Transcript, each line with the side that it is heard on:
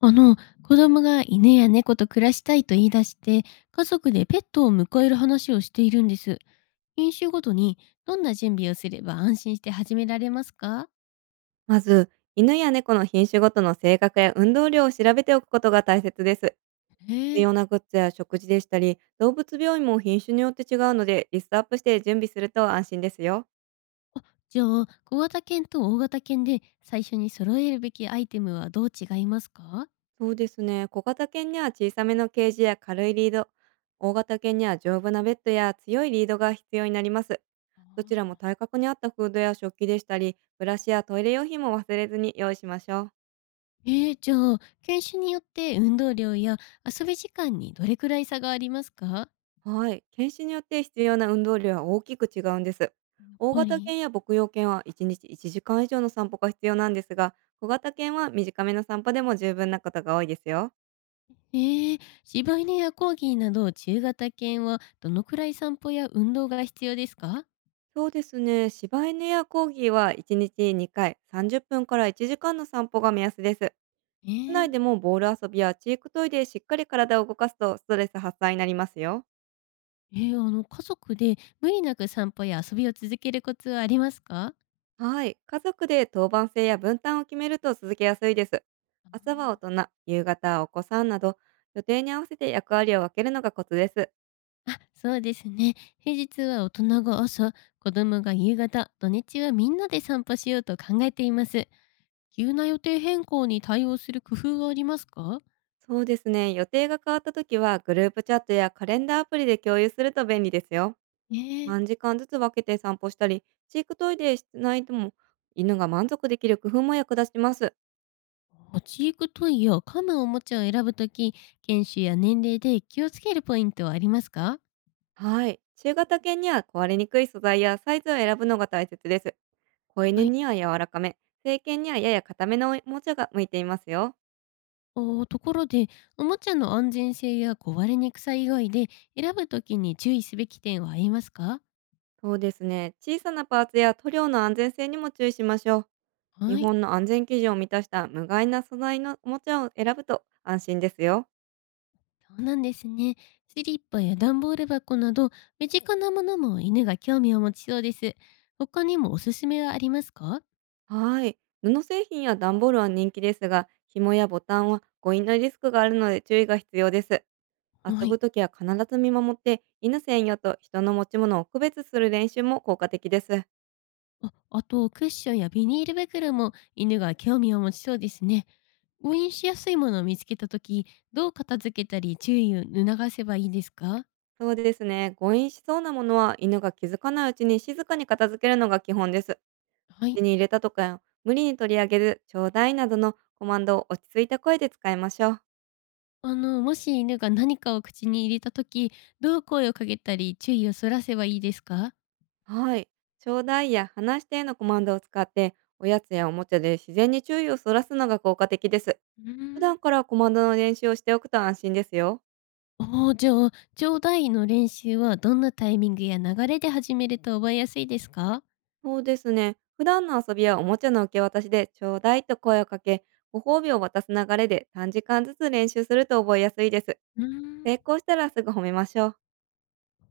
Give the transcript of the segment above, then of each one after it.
left: あの、子供が犬や猫と暮らしたいと言い出して、家族でペットを迎える話をしているんです。飲酒ごとに、どんな準備をすれば安心して始められますか？
right: まず、犬や猫の品種ごとの性格や運動量を調べておくことが大切です。
left: へ
right: 必
left: え。
right: 要なグッズや食事でしたり、動物病院も品種によって違うので、リストアップして準備すると安心ですよ。
left: あ、じゃあ、小型犬と大型犬で最初に揃えるべきアイテムはどう違いますか？
right: そうですね、小型犬には小さめのケージや軽いリード、大型犬には丈夫なベッドや強いリードが必要になります。
left: あ
right: どちらも体
left: あ。
right: 格に合ったフードや食器でしたり、ブラシやトイレ用品も忘れずに用意しましょう。
left: じゃあ、犬種によって運動量や遊び時間にどれくらい差がありますか？やっ
right: はい。犬種によって必要な運動量は大きく違うんです。大
left: ぱ
right: 型
left: り。
right: 犬や牧羊犬は1日1時間以上の散歩が必要なんですが、小型犬は短めの散歩でも十分なことが多いですよ。
left: ええ、柴犬やコーギーなど中型犬はどのくらい散歩や運動が必要ですか？
right: そうですね。柴犬やコーギーは1日2回、30分から1時間の散歩が目安です。
left: え
right: 室
left: ー。
right: 内でもボール遊びやチークトイでしっかり体を動かすとストレス発散になりますよ。
left: ええ、あの、家族で無理なく散歩や遊びを続けるコツはありますか？
right: はい。家族で当番制や分担を決めると続けやすいです。
left: あ
right: 朝は大人、夕方はお子さんなど、予定に合わせて役割を分けるのがコツです。
left: ー。あ、そうですね。平日は大人が朝、子供が夕方、土日はみんなで散歩しようと考えています。急な予定変更に対応する工夫はありますか？
right: そうですね。予定が変わった時は、グループチャットやカレンダーアプリで共有すると便利ですよ。
left: えー。
right: 3時間ずつ分けて散歩したり、飼育トイレしないとも、犬が満足できる工夫も役立ちます。
left: おち行くトイや噛むおもちゃを選ぶとき、犬種や年齢で気をつけるポイントはありますか？
right: はい。中型犬には壊れにくい素材やサイズを選ぶのが大切です。子犬
left: はい。
right: には柔らかめ、成犬にはやや硬めのおもちゃが向いていますよ。
left: おところで、おもちゃの安全性や壊れにくさ以外で選ぶときに注意すべき点はありますか？
right: そうですね。小さなパーツや塗料の安全性にも注意しましょう。日
left: はい。
right: 本の安全基準を満たした無害な素材のおもちゃを選ぶと安心ですよ。
left: そうなんですね。スリッパや段ボール箱など、身近なものも犬が興味を持ちそうです。他にもおすすめはありますか？
right: はい。布製品や段ボールは人気ですが、紐やボタンは誤飲のリスクがあるので注意が必要です。
left: は
right: 遊
left: い。
right: ぶときは必ず見守って、犬専用と人の持ち物を区別する練習も効果的です。
left: あ、あと、クッションやビニール袋も犬が興味を持ちそうですね。誤飲しやすいものを見つけたとき、どう片付けたり注意を促せばいいですか？
right: そうですね。誤飲しそうなものは犬が気づかないうちに静かに片付けるのが基本です。
left: はい。
right: 口に入れたとか、無理に取り上げず、ちょうだいなどのコマンドを落ち着いた声で使いましょう。
left: あの、もし犬が何かを口に入れた時、どう声をかけたり注意をそらせばいいですか？
right: はい。ちょうだいや話してのコマンドを使って、おやつやおもちゃで自然に注意をそらすのが効果的です。
left: う
right: 普
left: ーん。
right: 段からコマンドの練習をしておくと安心ですよ。
left: おおー、じゃあ、ちょうだいの練習はどんなタイミングや流れで始めると覚えやすいですか？
right: そうですね。普段の遊びやおもちゃの受け渡しで、ちょうだいと声をかけ、ご褒美を渡す流れで短時間ずつ練習すると覚えやすいです。
left: うー
right: 成
left: ん。
right: 功したらすぐ褒めましょう。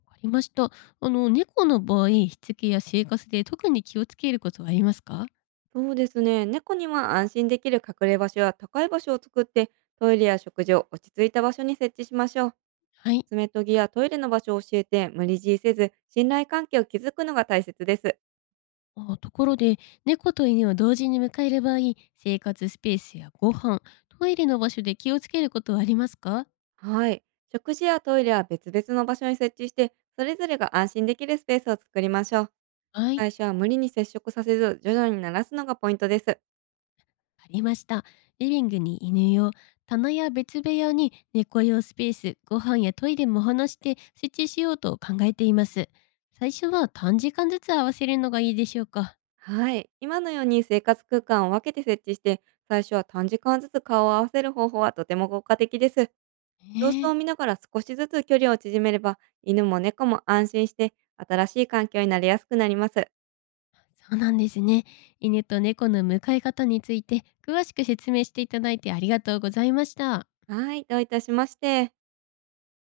left: わかりました。あの、猫の場合、しつけや生活で特に気をつけることはありますか？
right: そうですね。猫には安心できる隠れ場所や高い場所を作って、トイレや食事を落ち着いた場所に設置しましょう。
left: はい。
right: 爪研ぎやトイレの場所を教えて、無理強いせず、信頼関係を築くのが大切です。
left: あ、ところで、猫と犬を同時に迎える場合、生活スペースやご飯、トイレの場所で気をつけることはありますか？
right: はい。食事やトイレは別々の場所に設置して、それぞれが安心できるスペースを作りましょう。
left: はい。
right: 最初は無理に接触させず、徐々に慣らすのがポイントです。
left: ありました。リビングに犬用、棚や別部屋に猫用スペース、ご飯やトイレも話して設置しようと考えています。最初は短時間ずつ合わせるのがいいでしょうか。
right: はい。今のように生活空間を分けて設置して、最初は短時間ずつ顔を合わせる方法はとても効果的です。
left: え
right: 様子を
left: え。
right: 見ながら少しずつ距離を縮めれば、犬も猫も安心して、新しい環境になりやすくなります。
left: そうなんですね。犬と猫の向かい方について詳しく説明していただいてありがとうございました。
right: はい。どういたしまして。